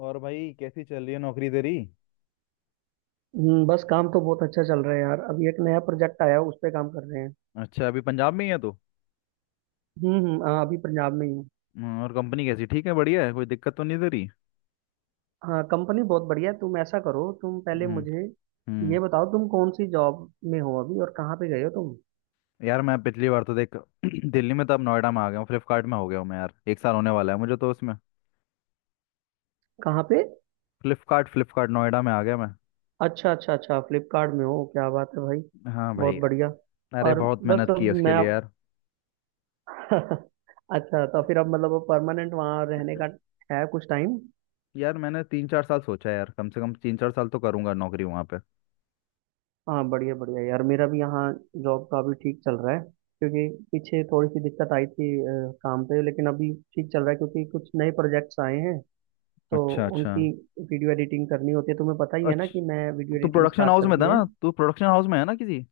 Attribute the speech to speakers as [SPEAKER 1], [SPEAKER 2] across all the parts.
[SPEAKER 1] और भाई, कैसी चल रही है नौकरी तेरी?
[SPEAKER 2] बस काम तो बहुत अच्छा चल रहा है यार। अभी एक नया प्रोजेक्ट आया है, उस पे काम कर रहे हैं।
[SPEAKER 1] अच्छा, अभी पंजाब में ही है तो?
[SPEAKER 2] हम्म, हम्म, हाँ, अभी पंजाब में ही हूँ।
[SPEAKER 1] हम्म। और कंपनी कैसी? ठीक है? बढ़िया है? कोई दिक्कत तो नहीं दे रही?
[SPEAKER 2] हाँ, कंपनी बहुत बढ़िया है। तुम ऐसा करो, तुम पहले
[SPEAKER 1] हम्म।
[SPEAKER 2] मुझे
[SPEAKER 1] हम्म।
[SPEAKER 2] ये बताओ, तुम कौन सी जॉब में हो अभी और कहाँ पे गए हो तुम।
[SPEAKER 1] यार, मैं पिछली बार तो देख दिल्ली में तो अब नोएडा में आ गया हूँ। फ्लिपकार्ट में हो गया हूँ मैं, यार 1 साल होने वाला है मुझे तो उसमें।
[SPEAKER 2] कहाँ पे।
[SPEAKER 1] फ्लिपकार्ट फ्लिपकार्ट नोएडा में आ गया मैं।
[SPEAKER 2] अच्छा, अच्छा, अच्छा, फ्लिपकार्ट में हो, क्या बात है भाई।
[SPEAKER 1] हाँ
[SPEAKER 2] बहुत
[SPEAKER 1] भाई।
[SPEAKER 2] बढ़िया।
[SPEAKER 1] अरे
[SPEAKER 2] और
[SPEAKER 1] बहुत
[SPEAKER 2] बस
[SPEAKER 1] मेहनत की है
[SPEAKER 2] अब
[SPEAKER 1] उसके
[SPEAKER 2] मैं।
[SPEAKER 1] लिए यार।
[SPEAKER 2] अच्छा, तो फिर अब मतलब परमानेंट वहाँ रहने का है कुछ टाइम।
[SPEAKER 1] यार, मैंने 3-4 साल सोचा है यार, कम से कम 3-4 साल तो करूंगा नौकरी वहाँ पे।
[SPEAKER 2] हाँ, बढ़िया, बढ़िया यार, मेरा भी यहाँ जॉब का अभी ठीक चल रहा है। क्योंकि पीछे थोड़ी सी दिक्कत आई थी काम पे, लेकिन अभी ठीक चल रहा है क्योंकि कुछ नए प्रोजेक्ट्स आए हैं। तो
[SPEAKER 1] अच्छा अच्छा
[SPEAKER 2] उनकी वीडियो एडिटिंग करनी होती है। तुम्हें पता ही है ना कि
[SPEAKER 1] अच्छा।
[SPEAKER 2] मैं वीडियो
[SPEAKER 1] तू
[SPEAKER 2] एडिटिंग
[SPEAKER 1] प्रोडक्शन
[SPEAKER 2] स्टार्ट
[SPEAKER 1] हाउस
[SPEAKER 2] कर
[SPEAKER 1] में
[SPEAKER 2] दी
[SPEAKER 1] था
[SPEAKER 2] है।
[SPEAKER 1] ना, तू प्रोडक्शन हाउस में है ना किसी?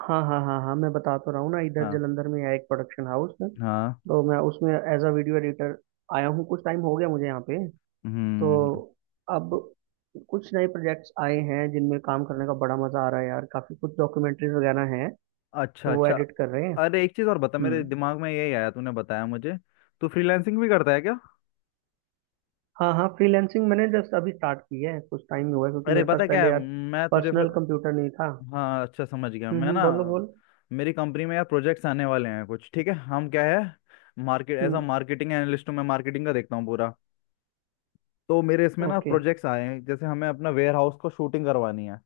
[SPEAKER 2] हाँ, हाँ, हाँ, हाँ, मैं बता तो रहा हूँ ना, इधर
[SPEAKER 1] हाँ
[SPEAKER 2] जलंधर में है एक प्रोडक्शन हाउस,
[SPEAKER 1] हाँ।
[SPEAKER 2] तो मैं उसमें एज अ वीडियो एडिटर आया हूँ। कुछ टाइम हो गया मुझे यहाँ पे। तो
[SPEAKER 1] हम्म।
[SPEAKER 2] अब कुछ नए प्रोजेक्ट्स आए हैं जिनमें काम करने का बड़ा मजा आ रहा है यार। काफी कुछ डॉक्यूमेंट्रीज वगैरह हैं,
[SPEAKER 1] अच्छा
[SPEAKER 2] तो वो
[SPEAKER 1] अच्छा।
[SPEAKER 2] एडिट कर रहे हैं।
[SPEAKER 1] अरे एक चीज और बता, मेरे
[SPEAKER 2] हम्म।
[SPEAKER 1] दिमाग में यही आया तूने बताया मुझे। तू फ्रीलांसिंग भी करता है क्या?
[SPEAKER 2] हाँ, हाँ, फ्रीलैंसिंग मैंने जस्ट अभी स्टार्ट की है, कुछ टाइम ही हुआ है, क्योंकि
[SPEAKER 1] अरे
[SPEAKER 2] मेरे पास
[SPEAKER 1] पता क्या
[SPEAKER 2] पहले
[SPEAKER 1] है,
[SPEAKER 2] यार
[SPEAKER 1] मैं तुझे
[SPEAKER 2] पर्सनल
[SPEAKER 1] फिर।
[SPEAKER 2] कंप्यूटर नहीं था।
[SPEAKER 1] हाँ, अच्छा समझ गया
[SPEAKER 2] हम्म,
[SPEAKER 1] मैं ना।
[SPEAKER 2] बोलो, बोल।
[SPEAKER 1] मेरी कंपनी में यार प्रोजेक्ट्स आने वाले हैं कुछ, ठीक है। हम क्या है, market as a
[SPEAKER 2] hmm.
[SPEAKER 1] Marketing analyst हूँ मैं, मार्केटिंग का देखता हूँ पूरा। तो मेरे इसमें ना
[SPEAKER 2] ओके।
[SPEAKER 1] प्रोजेक्ट्स आए हैं, जैसे हमें अपना वेयर हाउस को शूटिंग करवानी है।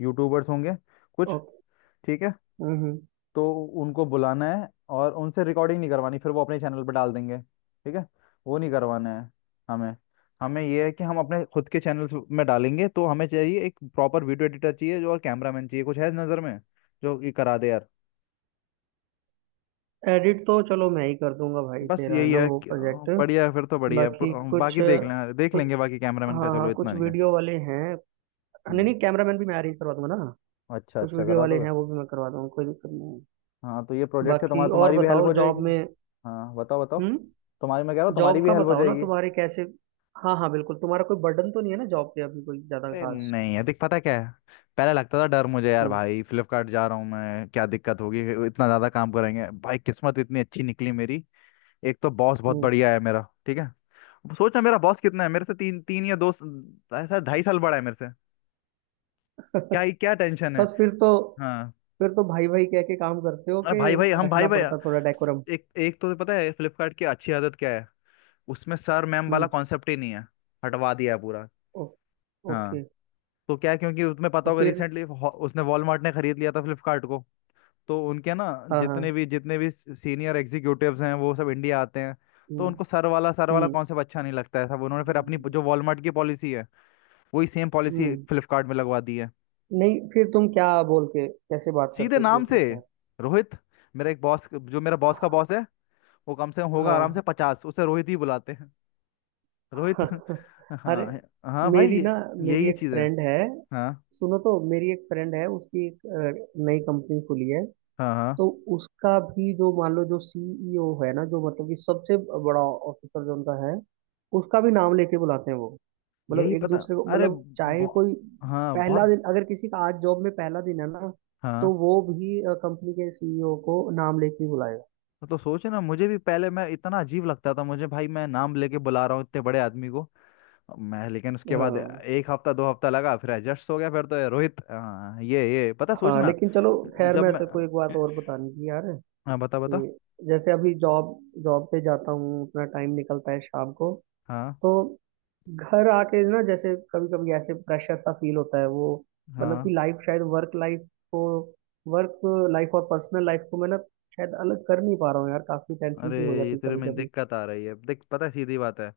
[SPEAKER 1] यूट्यूबर्स होंगे कुछ,
[SPEAKER 2] ओके।
[SPEAKER 1] ठीक है।
[SPEAKER 2] हम्म। हम्म।
[SPEAKER 1] तो उनको बुलाना है और उनसे रिकॉर्डिंग नहीं करवानी, फिर वो अपने चैनल पर डाल देंगे, ठीक है। वो नहीं करवाना है हमें। हमें ये है कि हम अपने खुद के चैनल्स में डालेंगे, तो हमें चाहिए एक प्रॉपर वीडियो एडिटर चाहिए जो, और कैमरामैन चाहिए। कुछ है नज़र में जो ये करा दे यार?
[SPEAKER 2] एडिट तो चलो मैं ही कर दूंगा भाई,
[SPEAKER 1] बस
[SPEAKER 2] तेरा है
[SPEAKER 1] यही
[SPEAKER 2] ना
[SPEAKER 1] है
[SPEAKER 2] वो प्रोजेक्ट।
[SPEAKER 1] बढ़िया है, फिर तो बढ़िया है
[SPEAKER 2] बाकी कुछ
[SPEAKER 1] बाकी देख
[SPEAKER 2] कुछ।
[SPEAKER 1] लेंगे। बाकी कैमरामैन का
[SPEAKER 2] हाँ, हाँ,
[SPEAKER 1] चलो, इतना
[SPEAKER 2] कुछ
[SPEAKER 1] नहीं है।
[SPEAKER 2] वीडियो वाले हैं। नहीं,
[SPEAKER 1] हम्म।
[SPEAKER 2] नहीं, कैमरामैन भी मैं अरेंज करवा दूंगा ना।
[SPEAKER 1] अच्छा
[SPEAKER 2] कुछ
[SPEAKER 1] अच्छा,
[SPEAKER 2] वीडियो
[SPEAKER 1] करा
[SPEAKER 2] वाले
[SPEAKER 1] दोगे?
[SPEAKER 2] हैं, वो भी मैं करवा दूंगा, कोई दिक्कत नहीं है।
[SPEAKER 1] हाँ तो ये प्रोजेक्ट है तुम्हारा,
[SPEAKER 2] बाकी और
[SPEAKER 1] तुम्हारी भी हेल्प
[SPEAKER 2] बताओ
[SPEAKER 1] हो
[SPEAKER 2] जॉब
[SPEAKER 1] जाएगी।
[SPEAKER 2] में।
[SPEAKER 1] हाँ बताओ बताओ।
[SPEAKER 2] हम्म।
[SPEAKER 1] तुम्हारी, मैं कह रहा हूँ तुम्हारी
[SPEAKER 2] जॉब
[SPEAKER 1] भी
[SPEAKER 2] का
[SPEAKER 1] हेल्प हो
[SPEAKER 2] बताओ ना,
[SPEAKER 1] जाएगी।
[SPEAKER 2] तुम्हारे कैसे। हाँ, हाँ, बिल्कुल, तुम्हारा कोई बर्डन तो नहीं है ना जॉब पे अभी, कोई ज्यादा
[SPEAKER 1] अरे
[SPEAKER 2] खास।
[SPEAKER 1] नहीं, अधिक पता क्या है। पहले लगता था डर मुझे यार,
[SPEAKER 2] हम्म
[SPEAKER 1] भाई फ्लिपकार्ट जा रहा हूँ मैं, क्या दिक्कत होगी, इतना ज़्यादा काम करेंगे। भाई किस्मत इतनी अच्छी निकली मेरी। एक तो बॉस बहुत
[SPEAKER 2] हम्म
[SPEAKER 1] बढ़िया है मेरा, ठीक है। सोच ना, मेरा बॉस कितना है मेरे से, तीन तीन या दो, ऐसा 2.5 साल बड़ा है मेरे से। क्या ही, क्या टेंशन है।
[SPEAKER 2] बस फिर तो।
[SPEAKER 1] हाँ।
[SPEAKER 2] फिर तो भाई भाई कह के काम करते हो,
[SPEAKER 1] अरे
[SPEAKER 2] कि
[SPEAKER 1] भाई भाई, हम भाई
[SPEAKER 2] रखना
[SPEAKER 1] भाई।
[SPEAKER 2] पड़ता थोड़ा डेकोरम।
[SPEAKER 1] एक एक तो पता है फ्लिपकार्ट की अच्छी आदत क्या है। उसमें सर मैम वाला
[SPEAKER 2] हम्म।
[SPEAKER 1] कॉन्सेप्ट ही नहीं है, हटवा दिया है पूरा।
[SPEAKER 2] ओ,
[SPEAKER 1] हाँ।
[SPEAKER 2] ओके,
[SPEAKER 1] तो क्या है, क्योंकि तुम्हें पता
[SPEAKER 2] तो
[SPEAKER 1] होगा
[SPEAKER 2] फिर।
[SPEAKER 1] रिसेंटली उसने वॉलमार्ट ने खरीद लिया था फ्लिपकार्ट को। तो उनके ना,
[SPEAKER 2] हाँ, हाँ,
[SPEAKER 1] जितने भी सीनियर एग्जीक्यूटिव्स हैं वो सब इंडिया आते हैं। तो
[SPEAKER 2] हम्म,
[SPEAKER 1] उनको सर वाला
[SPEAKER 2] हम्म,
[SPEAKER 1] कॉन्सेप्ट अच्छा नहीं लगता है सब, उन्होंने फिर अपनी जो वॉलमार्ट की पॉलिसी है, वही सेम पॉलिसी
[SPEAKER 2] हम्म।
[SPEAKER 1] फ्लिपकार्ट में लगवा दी है।
[SPEAKER 2] नहीं फिर तुम क्या, बोल के कैसे बात
[SPEAKER 1] सीधे
[SPEAKER 2] करते हो एक
[SPEAKER 1] नाम से।
[SPEAKER 2] दूसरे के साथ।
[SPEAKER 1] रोहित। मेरा एक बॉस जो मेरा बॉस का बॉस है, वो कम से कम होगा आराम
[SPEAKER 2] हाँ।
[SPEAKER 1] से 50, उसे रोहित ही बुलाते हैं। रोहित
[SPEAKER 2] अरे,
[SPEAKER 1] हाँ। हाँ भाई
[SPEAKER 2] मेरी
[SPEAKER 1] ये,
[SPEAKER 2] ना, मेरी
[SPEAKER 1] यही
[SPEAKER 2] एक
[SPEAKER 1] चीज़ है।
[SPEAKER 2] फ्रेंड है।
[SPEAKER 1] हाँ
[SPEAKER 2] सुनो, तो मेरी एक फ्रेंड है, उसकी एक नई कंपनी खुली है।
[SPEAKER 1] हाँ हाँ।
[SPEAKER 2] तो उसका भी जो मान लो, जो सीईओ है ना, जो मतलब कि सबसे बड़ा ऑफिसर जो उनका है, उसका भी नाम लेके बुलाते हैं वो। मतलब
[SPEAKER 1] यही
[SPEAKER 2] एक
[SPEAKER 1] पता।
[SPEAKER 2] दूसरे को,
[SPEAKER 1] अरे
[SPEAKER 2] मतलब चाहे कोई
[SPEAKER 1] हाँ
[SPEAKER 2] पहला
[SPEAKER 1] बहुत।
[SPEAKER 2] दिन, अगर किसी का आज जॉब में पहला दिन है ना, तो
[SPEAKER 1] हाँ
[SPEAKER 2] वो भी कंपनी के सीईओ को नाम लेके ही बुलाएगा।
[SPEAKER 1] हाँ, तो सोचे ना, मुझे भी पहले मैं, इतना अजीब लगता था मुझे भाई, मैं नाम लेके बुला रहा हूँ इतने बड़े आदमी को। मैं लेकिन उसके बाद
[SPEAKER 2] हाँ,
[SPEAKER 1] 1 हफ्ता 2 हफ्ता लगा, फिर एडजस्ट हो गया। फिर तो ये रोहित हाँ, ये पता
[SPEAKER 2] हाँ,
[SPEAKER 1] सोचना।
[SPEAKER 2] लेकिन चलो खैर,
[SPEAKER 1] जब
[SPEAKER 2] मैं
[SPEAKER 1] मैं,
[SPEAKER 2] तेरे को एक बात और बतानी थी यार,
[SPEAKER 1] हाँ बता बता।
[SPEAKER 2] कि जैसे अभी जॉब जॉब पे जाता हूँ, अपना टाइम निकलता है शाम को।
[SPEAKER 1] हाँ
[SPEAKER 2] तो घर आके ना, जैसे कभी कभी ऐसे प्रेशर सा फील होता है वो, मतलब कि
[SPEAKER 1] हाँ।
[SPEAKER 2] लाइफ शायद, को वर्क लाइफ और पर्सनल लाइफ को मैं ना शायद अलग कर नहीं पा रहा हूँ यार, काफी टेंशन
[SPEAKER 1] अरे
[SPEAKER 2] सी हो
[SPEAKER 1] ये
[SPEAKER 2] जाती है
[SPEAKER 1] तेरे
[SPEAKER 2] कभी
[SPEAKER 1] में
[SPEAKER 2] कभी।
[SPEAKER 1] दिक्कत आ रही है देख, पता है, सीधी बात है।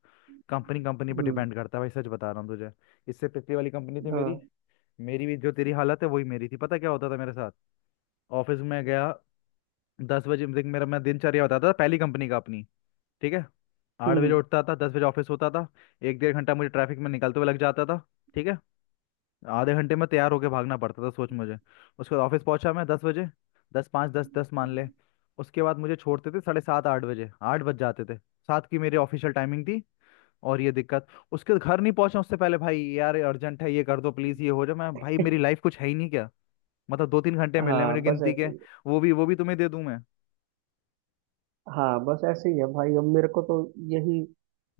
[SPEAKER 1] कंपनी, कंपनी पर
[SPEAKER 2] हम्म।
[SPEAKER 1] डिपेंड करता है भाई, सच बता रहा हूँ तुझे। इससे पिछली वाली कंपनी थी
[SPEAKER 2] हाँ।
[SPEAKER 1] मेरी, मेरी भी जो तेरी हालत है वही मेरी थी, पता क्या होता था मेरे साथ। ऑफिस में गया 10 बजे। देख मेरा मैं दिनचर्या बताता था पहली कंपनी का अपनी, ठीक है। 8 बजे
[SPEAKER 2] हम्म।
[SPEAKER 1] उठता था, 10 बजे ऑफिस होता था। एक डेढ़ घंटा मुझे ट्रैफिक में निकलते हुए लग जाता था, ठीक है। आधे घंटे में तैयार होके भागना पड़ता था, सोच मुझे। उसके बाद ऑफिस पहुंचा मैं 10 बजे, 10:05 10:10 मान ले। उसके बाद मुझे छोड़ते थे 7:30 8 बजे, आठ बज जाते थे। सात की मेरी ऑफिशियल टाइमिंग थी। और ये दिक्कत, उसके घर नहीं पहुंचा उससे पहले, भाई यार अर्जेंट है ये कर दो प्लीज ये हो जाए। मैं, भाई मेरी लाइफ कुछ है ही नहीं क्या? मतलब दो तीन घंटे मिलने हैं मेरी
[SPEAKER 2] हाँ, बस
[SPEAKER 1] गिनती के,
[SPEAKER 2] ऐसे ही।
[SPEAKER 1] वो भी तुम्हें दे दूं मैं?
[SPEAKER 2] हाँ, बस ऐसे ही है भाई, अब मेरे को तो यही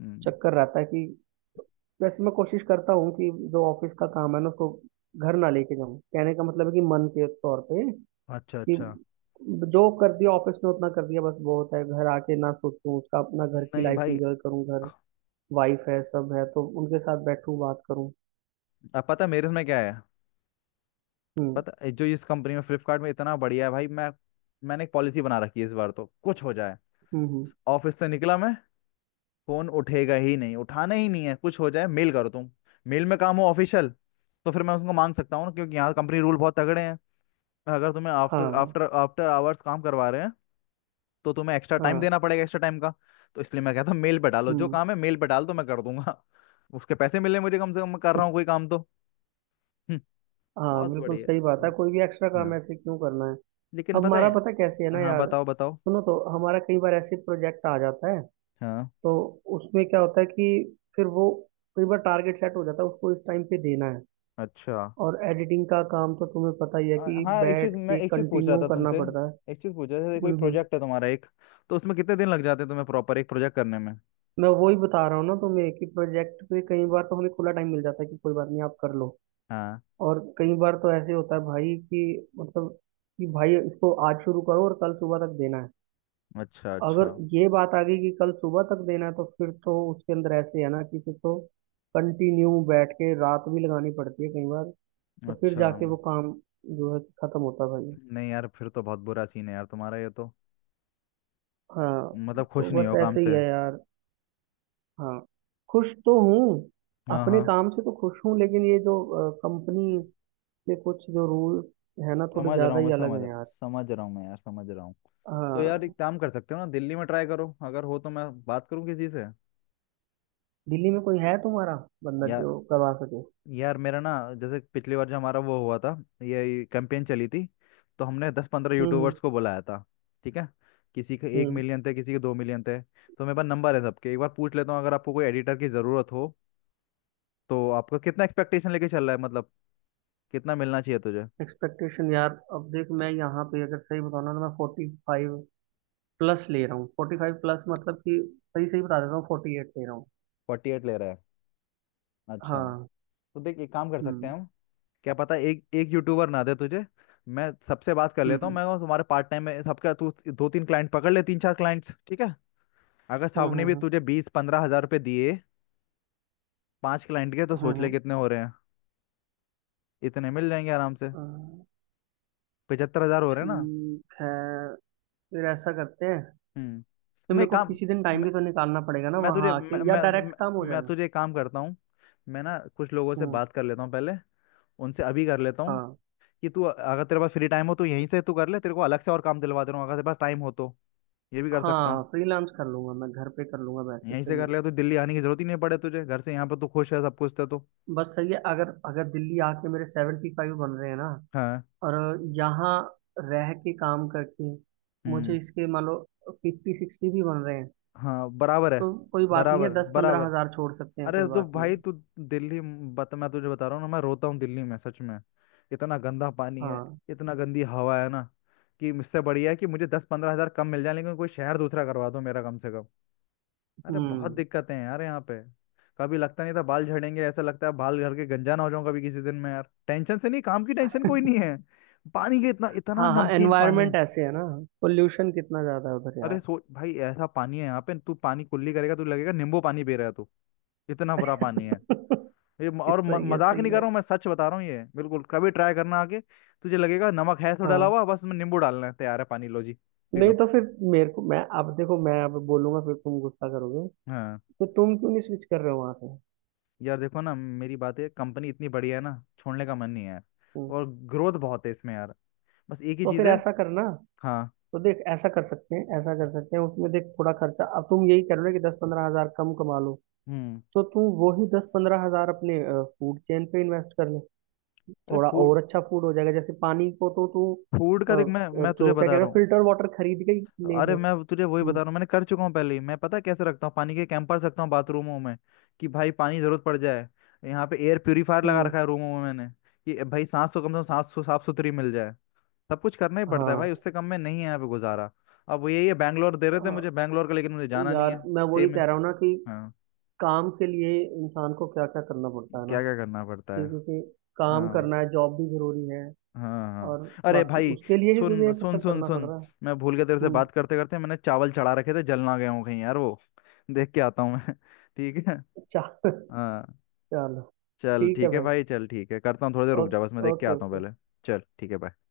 [SPEAKER 1] हम्म।
[SPEAKER 2] चक्कर रहता है कि वैसे मैं कोशिश करता हूँ कि जो ऑफिस का काम है ना, उसको घर ना लेके जाऊँ। कहने का मतलब है कि मन के तौर पे,
[SPEAKER 1] अच्छा
[SPEAKER 2] कि
[SPEAKER 1] अच्छा।
[SPEAKER 2] जो कर दिया ऑफिस में उतना कर दिया बस, बहुत है, घर आके ना सोचूं उसका, अपना घर की
[SPEAKER 1] नहीं
[SPEAKER 2] लाइफ
[SPEAKER 1] भाई,
[SPEAKER 2] एंजॉय करूं, घर वाइफ है, सब है, तो उनके साथ बैठूं, बात करूं।
[SPEAKER 1] अब पता है मेरे में क्या है।
[SPEAKER 2] हम्म,
[SPEAKER 1] पता है, जो इस कंपनी में फ्लिपकार्ट में इतना बढ़िया है भाई, मैं, मैंने एक पॉलिसी बना रखी है इस बार, तो कुछ हो जाए
[SPEAKER 2] हम्म,
[SPEAKER 1] ऑफिस से निकला मैं, फोन उठेगा ही नहीं, उठाना ही नहीं है। कुछ हो जाए मेल करो तुम, मेल में काम हो ऑफिशियल, तो फिर मैं उसको मांग सकता हूँ ना, क्योंकि यहाँ कंपनी रूल बहुत तगड़े हैं। अगर तुम्हें आफ्टर
[SPEAKER 2] हाँ,
[SPEAKER 1] आफ्टर आफ्टर आवर्स काम करवा रहे हैं, तो तुम्हें एक्स्ट्रा टाइम
[SPEAKER 2] हाँ,
[SPEAKER 1] देना पड़ेगा, एक्स्ट्रा टाइम का। तो इसलिए मैं कहता हूँ मेल पे डालो जो
[SPEAKER 2] हम्म।
[SPEAKER 1] काम है, मेल पे डाल दो, मैं कर दूंगा उसके पैसे मिले मुझे, कम से कम मैं कर रहा हूँ कोई काम तो। हम्म।
[SPEAKER 2] हाँ,
[SPEAKER 1] बहुत
[SPEAKER 2] बिल्कुल
[SPEAKER 1] बढ़िया।
[SPEAKER 2] सही बात है,
[SPEAKER 1] हाँ।
[SPEAKER 2] कोई भी एक्स्ट्रा काम
[SPEAKER 1] हाँ।
[SPEAKER 2] ऐसे क्यों करना है।
[SPEAKER 1] लेकिन
[SPEAKER 2] अब
[SPEAKER 1] पता
[SPEAKER 2] हमारा
[SPEAKER 1] है।
[SPEAKER 2] पता कैसे है ना
[SPEAKER 1] हाँ
[SPEAKER 2] यार,
[SPEAKER 1] बताओ बताओ।
[SPEAKER 2] सुनो, तो हमारा कई बार ऐसे प्रोजेक्ट आ जाता है,
[SPEAKER 1] हाँ।
[SPEAKER 2] तो उसमें क्या होता है कि फिर वो, कई बार टारगेट सेट हो जाता है उसको इस टाइम पे देना है।
[SPEAKER 1] अच्छा।
[SPEAKER 2] और एडिटिंग का काम तो तुम्हें पता ही है कि
[SPEAKER 1] हाँ
[SPEAKER 2] बैठ के
[SPEAKER 1] एक चीज पूछ रहा
[SPEAKER 2] कंटिन्यू
[SPEAKER 1] था
[SPEAKER 2] करना
[SPEAKER 1] तुमसे,
[SPEAKER 2] पड़ता है।
[SPEAKER 1] एक चीज पूछ रहा था, कोई
[SPEAKER 2] हम्म, हम्म।
[SPEAKER 1] प्रोजेक्ट है तुम्हारा एक, तो उसमें कितने दिन लग जाते हैं तुम्हें प्रॉपर एक प्रोजेक्ट करने में?
[SPEAKER 2] मैं वही बता रहा हूँ ना तुम्हें कि प्रोजेक्ट पे कई बार तो हमें खुला टाइम मिल जाता है कि कोई बात नहीं, आप कर लो।
[SPEAKER 1] हाँ।
[SPEAKER 2] और कई बार तो ऐसे होता है भाई कि, मतलब कि भाई इसको आज शुरू करो और कल सुबह तक देना है।
[SPEAKER 1] अच्छा अच्छा
[SPEAKER 2] अगर ये बात आ गई कि कल सुबह तक देना है, तो फिर तो उसके अंदर ऐसे है ना कि फिर तो कंटिन्यू बैठ के रात भी लगानी पड़ती है कई बार, तो फिर
[SPEAKER 1] अच्छा।
[SPEAKER 2] जाके वो काम जो है खत्म होता है भाई।
[SPEAKER 1] नहीं यार, फिर तो बहुत बुरा सीन है यार तुम्हारा ये तो।
[SPEAKER 2] हाँ,
[SPEAKER 1] मतलब खुश
[SPEAKER 2] तो
[SPEAKER 1] नहीं
[SPEAKER 2] बस
[SPEAKER 1] हो काम
[SPEAKER 2] ऐसे ही
[SPEAKER 1] से।
[SPEAKER 2] है यार। हाँ। खुश तो हूँ,
[SPEAKER 1] हाँ
[SPEAKER 2] अपने
[SPEAKER 1] हाँ।
[SPEAKER 2] काम से तो खुश हूँ, लेकिन ये जो कंपनी
[SPEAKER 1] हम्म।
[SPEAKER 2] के कुछ जो रूल है ना, थोड़े
[SPEAKER 1] समझ रहा
[SPEAKER 2] ज्यादा
[SPEAKER 1] हूँ मैं,
[SPEAKER 2] ही अलग
[SPEAKER 1] समझ
[SPEAKER 2] हैं
[SPEAKER 1] रहा हूँ,
[SPEAKER 2] यार।
[SPEAKER 1] समझ रहा हूँ मैं यार, समझ रहा हूँ। तो यार,
[SPEAKER 2] हाँ।
[SPEAKER 1] एक काम कर सकते हो ना, दिल्ली में ट्राई करो। अगर हो तो मैं बात करूँ किसी से।
[SPEAKER 2] दिल्ली में कोई है तुम्हारा बंदा
[SPEAKER 1] यार,
[SPEAKER 2] जो करवा सके?
[SPEAKER 1] यार मेरा ना, जैसे पिछली बार जो हमारा वो हुआ था, ये कैंपेन चली थी। तो हमने 10-15
[SPEAKER 2] हम्म, हम्म,
[SPEAKER 1] यूट्यूबर्स को बुलाया था, ठीक है। किसी के एक
[SPEAKER 2] हम्म।
[SPEAKER 1] मिलियन थे, किसी के 2 मिलियन थे, तो मेरे पास नंबर है सबके, एक बार पूछ लेता हूँ। अगर आपको कोई एडिटर की ज़रूरत हो, तो आपका कितना एक्सपेक्टेशन लेके चल रहा है मतलब, कितना मिलना चाहिए तुझे?
[SPEAKER 2] एक्सपेक्टेशन यार, अब देख, मैं यहाँ पे अगर सही बताऊँ ना, मैं 45 प्लस ले रहा हूँ, 45 प्लस, मतलब कि, सही सही बता देता हूँ, 48 ले रहा हूँ।
[SPEAKER 1] 48 ले रहा है? अच्छा।
[SPEAKER 2] हाँ।
[SPEAKER 1] तो देख, एक काम कर सकते
[SPEAKER 2] हम्म,
[SPEAKER 1] हैं हम। क्या पता एक एक यूट्यूबर ना दे तुझे, मैं सबसे बात कर लेता हूँ
[SPEAKER 2] हम्म,
[SPEAKER 1] मैं। और तुम्हारे पार्ट टाइम में, सबका तू 2-3 क्लाइंट पकड़ ले, 3-4 क्लाइंट्स, ठीक है। अगर
[SPEAKER 2] हम्म,
[SPEAKER 1] सबने भी
[SPEAKER 2] हम्म,
[SPEAKER 1] तुझे 15-20 हजार रुपये दिए 5 क्लाइंट के, तो
[SPEAKER 2] हम्म,
[SPEAKER 1] सोच ले कितने हो रहे हैं, इतने मिल जाएंगे आराम से,
[SPEAKER 2] हम्म।
[SPEAKER 1] 75 हजार हो रहे हैं ना।
[SPEAKER 2] ठीक है, फिर ऐसा करते हैं। तो
[SPEAKER 1] हम्म। मैं
[SPEAKER 2] मेरे को
[SPEAKER 1] काम
[SPEAKER 2] किसी दिन टाइम
[SPEAKER 1] मैं
[SPEAKER 2] भी तो निकालना पड़ेगा ना
[SPEAKER 1] मैं
[SPEAKER 2] वहां
[SPEAKER 1] तुझे मैं
[SPEAKER 2] आके, या
[SPEAKER 1] मैं
[SPEAKER 2] डायरेक्ट काम हो
[SPEAKER 1] मैं मैं
[SPEAKER 2] जाएगा?
[SPEAKER 1] तुझे एक काम करता हूँ। मैं ना कुछ लोगों से
[SPEAKER 2] हम्म।
[SPEAKER 1] बात कर लेता हूँ पहले, उनसे अभी कर लेता हूँ,
[SPEAKER 2] हाँ,
[SPEAKER 1] कि तू, अगर तेरे पास फ्री टाइम हो तो यहीं से तू कर ले, तेरे को अलग से और काम दिलवा दे रहा हूँ, अगर तेरे पास टाइम हो तो, ये भी कर सकता
[SPEAKER 2] हाँ,
[SPEAKER 1] हूँ।
[SPEAKER 2] फ्रीलांस कर लूंगा, मैं घर पे कर लूंगा बैठ के,
[SPEAKER 1] यहीं से
[SPEAKER 2] सही
[SPEAKER 1] कर
[SPEAKER 2] है।
[SPEAKER 1] ले तो दिल्ली आने की जरूरत ही नहीं पड़े तुझे, घर से, यहाँ पर तू खुश है सब कुछ है तो।
[SPEAKER 2] बस, सही है, अगर अगर दिल्ली आके मेरे 75 बन रहे हैं ना,
[SPEAKER 1] हाँ।
[SPEAKER 2] और यहाँ रह के काम करके मुझे
[SPEAKER 1] हम्म।
[SPEAKER 2] इसके, मान लो, फिफ्टी सिक्सटी भी बन रहे हैं,
[SPEAKER 1] हाँ बराबर है।
[SPEAKER 2] तो कोई बात नहीं है,
[SPEAKER 1] बराबर,
[SPEAKER 2] दस पंद्रह
[SPEAKER 1] बराबर।
[SPEAKER 2] हजार छोड़ सकते हैं,
[SPEAKER 1] अरे
[SPEAKER 2] कोई
[SPEAKER 1] तो
[SPEAKER 2] बात नहीं
[SPEAKER 1] भाई
[SPEAKER 2] है।
[SPEAKER 1] तू, दिल्ली बता, मैं तुझे बता रहा हूँ ना, मैं रोता हूँ दिल्ली में सच में। इतना गंदा पानी है,
[SPEAKER 2] हाँ।
[SPEAKER 1] इतना गंदी हवा है ना, कि इससे बढ़िया है कि मुझे 10-15 हजार कम मिल जाए, लेकिन कोई शहर दूसरा करवा दो मेरा कम से कम। अरे बहुत
[SPEAKER 2] हम्म।
[SPEAKER 1] दिक्कतें हैं यार यहाँ पे। कभी लगता नहीं था बाल झड़ेंगे, ऐसा लगता है बाल घर के गंजा ना हो जाऊं कभी किसी दिन में यार, टेंशन से, नहीं काम की टेंशन कोई नहीं है। पानी के, इतना इतना
[SPEAKER 2] हाँ, हाँ,
[SPEAKER 1] नमकीन पानी
[SPEAKER 2] एनवायरनमेंट
[SPEAKER 1] है।
[SPEAKER 2] ऐसे है ना, पोल्यूशन कितना ज्यादा है उधर
[SPEAKER 1] अरे
[SPEAKER 2] यार।
[SPEAKER 1] सोच भाई, ऐसा पानी है यहाँ पे, तू पानी कुल्ली करेगा तू लगेगा नींबू पानी पी रहा है तू, इतना बुरा पानी है। ये म- और म,
[SPEAKER 2] सही है,
[SPEAKER 1] मजाक
[SPEAKER 2] सही
[SPEAKER 1] नहीं कर
[SPEAKER 2] है।
[SPEAKER 1] रहा हूँ मैं, सच बता रहा हूँ ये बिल्कुल। कभी ट्राई करना, आके तुझे लगेगा नमक है तो डाला
[SPEAKER 2] हाँ।
[SPEAKER 1] हुआ बस में, नींबू डालना है, तैयार है, पानी लो जी, पी
[SPEAKER 2] नहीं,
[SPEAKER 1] लो।
[SPEAKER 2] तो फिर, मेरे को, मैं अब देखो, मैं अब बोलूंगा फिर तुम गुस्सा करोगे,
[SPEAKER 1] हाँ।
[SPEAKER 2] तो तुम क्यों नहीं स्विच कर रहे हो वहां से?
[SPEAKER 1] यार देखो ना, मेरी बात है कंपनी इतनी बढ़िया है ना, छोड़ने का मन नहीं है।
[SPEAKER 2] हम्म,
[SPEAKER 1] और ग्रोथ बहुत है इसमें यार, बस एक ही
[SPEAKER 2] तो फिर
[SPEAKER 1] चीज़ है।
[SPEAKER 2] ऐसा करना,
[SPEAKER 1] हाँ।
[SPEAKER 2] तो देख, ऐसा कर सकते हैं, ऐसा कर सकते हैं, उसमें देख थोड़ा खर्चा, अब तुम यही कर रहे हो ना कि 10-15 हज़ार कम कमा लो,
[SPEAKER 1] हम्म।
[SPEAKER 2] तो तुम वही 10-15 हज़ार अपने फूड चेन पे इन्वेस्ट कर ले,
[SPEAKER 1] अरे
[SPEAKER 2] थोड़ा
[SPEAKER 1] फूड,
[SPEAKER 2] और अच्छा फूड हो जाएगा। जैसे पानी को तो तू,
[SPEAKER 1] फूड का देख, मैं मैं तुझे
[SPEAKER 2] जो क्या कह
[SPEAKER 1] बता
[SPEAKER 2] रहे
[SPEAKER 1] रहा
[SPEAKER 2] हो,
[SPEAKER 1] हूँ।
[SPEAKER 2] फिल्टर वाटर खरीद के ही ले
[SPEAKER 1] अरे
[SPEAKER 2] बस।
[SPEAKER 1] मैं तुझे वही
[SPEAKER 2] हम्म,
[SPEAKER 1] बता रहा हूँ, मैंने कर चुका हूँ पहले ही मैं, पता है कैसे रखता हूँ, पानी के कैंपर रखता हूँ बाथरूमों में, कि भाई पानी जरूरत पड़ जाए। यहाँ पे एयर प्योरीफायर लगा
[SPEAKER 2] हम्म।
[SPEAKER 1] रखा है रूमों में मैंने, कि भाई सांस तो कम से कम सांस साफ सुथरी मिल जाए। सब कुछ करना ही पड़ता है भाई,
[SPEAKER 2] हाँ,
[SPEAKER 1] उससे कम में नहीं है यहाँ पे गुजारा। अब वो यही है, बैंगलोर दे रहे थे
[SPEAKER 2] हाँ
[SPEAKER 1] मुझे, बैंगलोर का, लेकिन मुझे जाना नहीं
[SPEAKER 2] यार,
[SPEAKER 1] है।
[SPEAKER 2] मैं वही
[SPEAKER 1] सेम है।
[SPEAKER 2] कह रहा हूँ ना कि
[SPEAKER 1] हाँ।
[SPEAKER 2] काम के लिए इंसान को क्या क्या करना पड़ता है ना।
[SPEAKER 1] क्या क्या करना पड़ता है।
[SPEAKER 2] देखो कि क्योंकि काम
[SPEAKER 1] हाँ
[SPEAKER 2] करना है, जॉब भी जरूरी है,
[SPEAKER 1] हाँ
[SPEAKER 2] और
[SPEAKER 1] हाँ, अरे
[SPEAKER 2] बाकी
[SPEAKER 1] भाई,
[SPEAKER 2] उसके लिए ही मुझे
[SPEAKER 1] सुन
[SPEAKER 2] ये
[SPEAKER 1] सुन
[SPEAKER 2] सब
[SPEAKER 1] सुन
[SPEAKER 2] करना पड़
[SPEAKER 1] सुन,
[SPEAKER 2] रहा है।
[SPEAKER 1] मैं भूल के तेरे से
[SPEAKER 2] हम्म।
[SPEAKER 1] बात करते करते मैंने चावल चढ़ा रखे थे, जल ना गया हूँ कहीं यार वो, देख के आता हूँ मैं ठीक है।
[SPEAKER 2] चा-
[SPEAKER 1] हाँ।
[SPEAKER 2] चलो,
[SPEAKER 1] चल
[SPEAKER 2] ठीक है
[SPEAKER 1] ठीक है
[SPEAKER 2] भाई,
[SPEAKER 1] भाई, चल ठीक है, करता हूँ, थोड़ी देर रुक जा
[SPEAKER 2] ओके,
[SPEAKER 1] बस, मैं देख के
[SPEAKER 2] ओके,
[SPEAKER 1] आता हूँ
[SPEAKER 2] ओके।
[SPEAKER 1] पहले। चल ठीक है, बाय।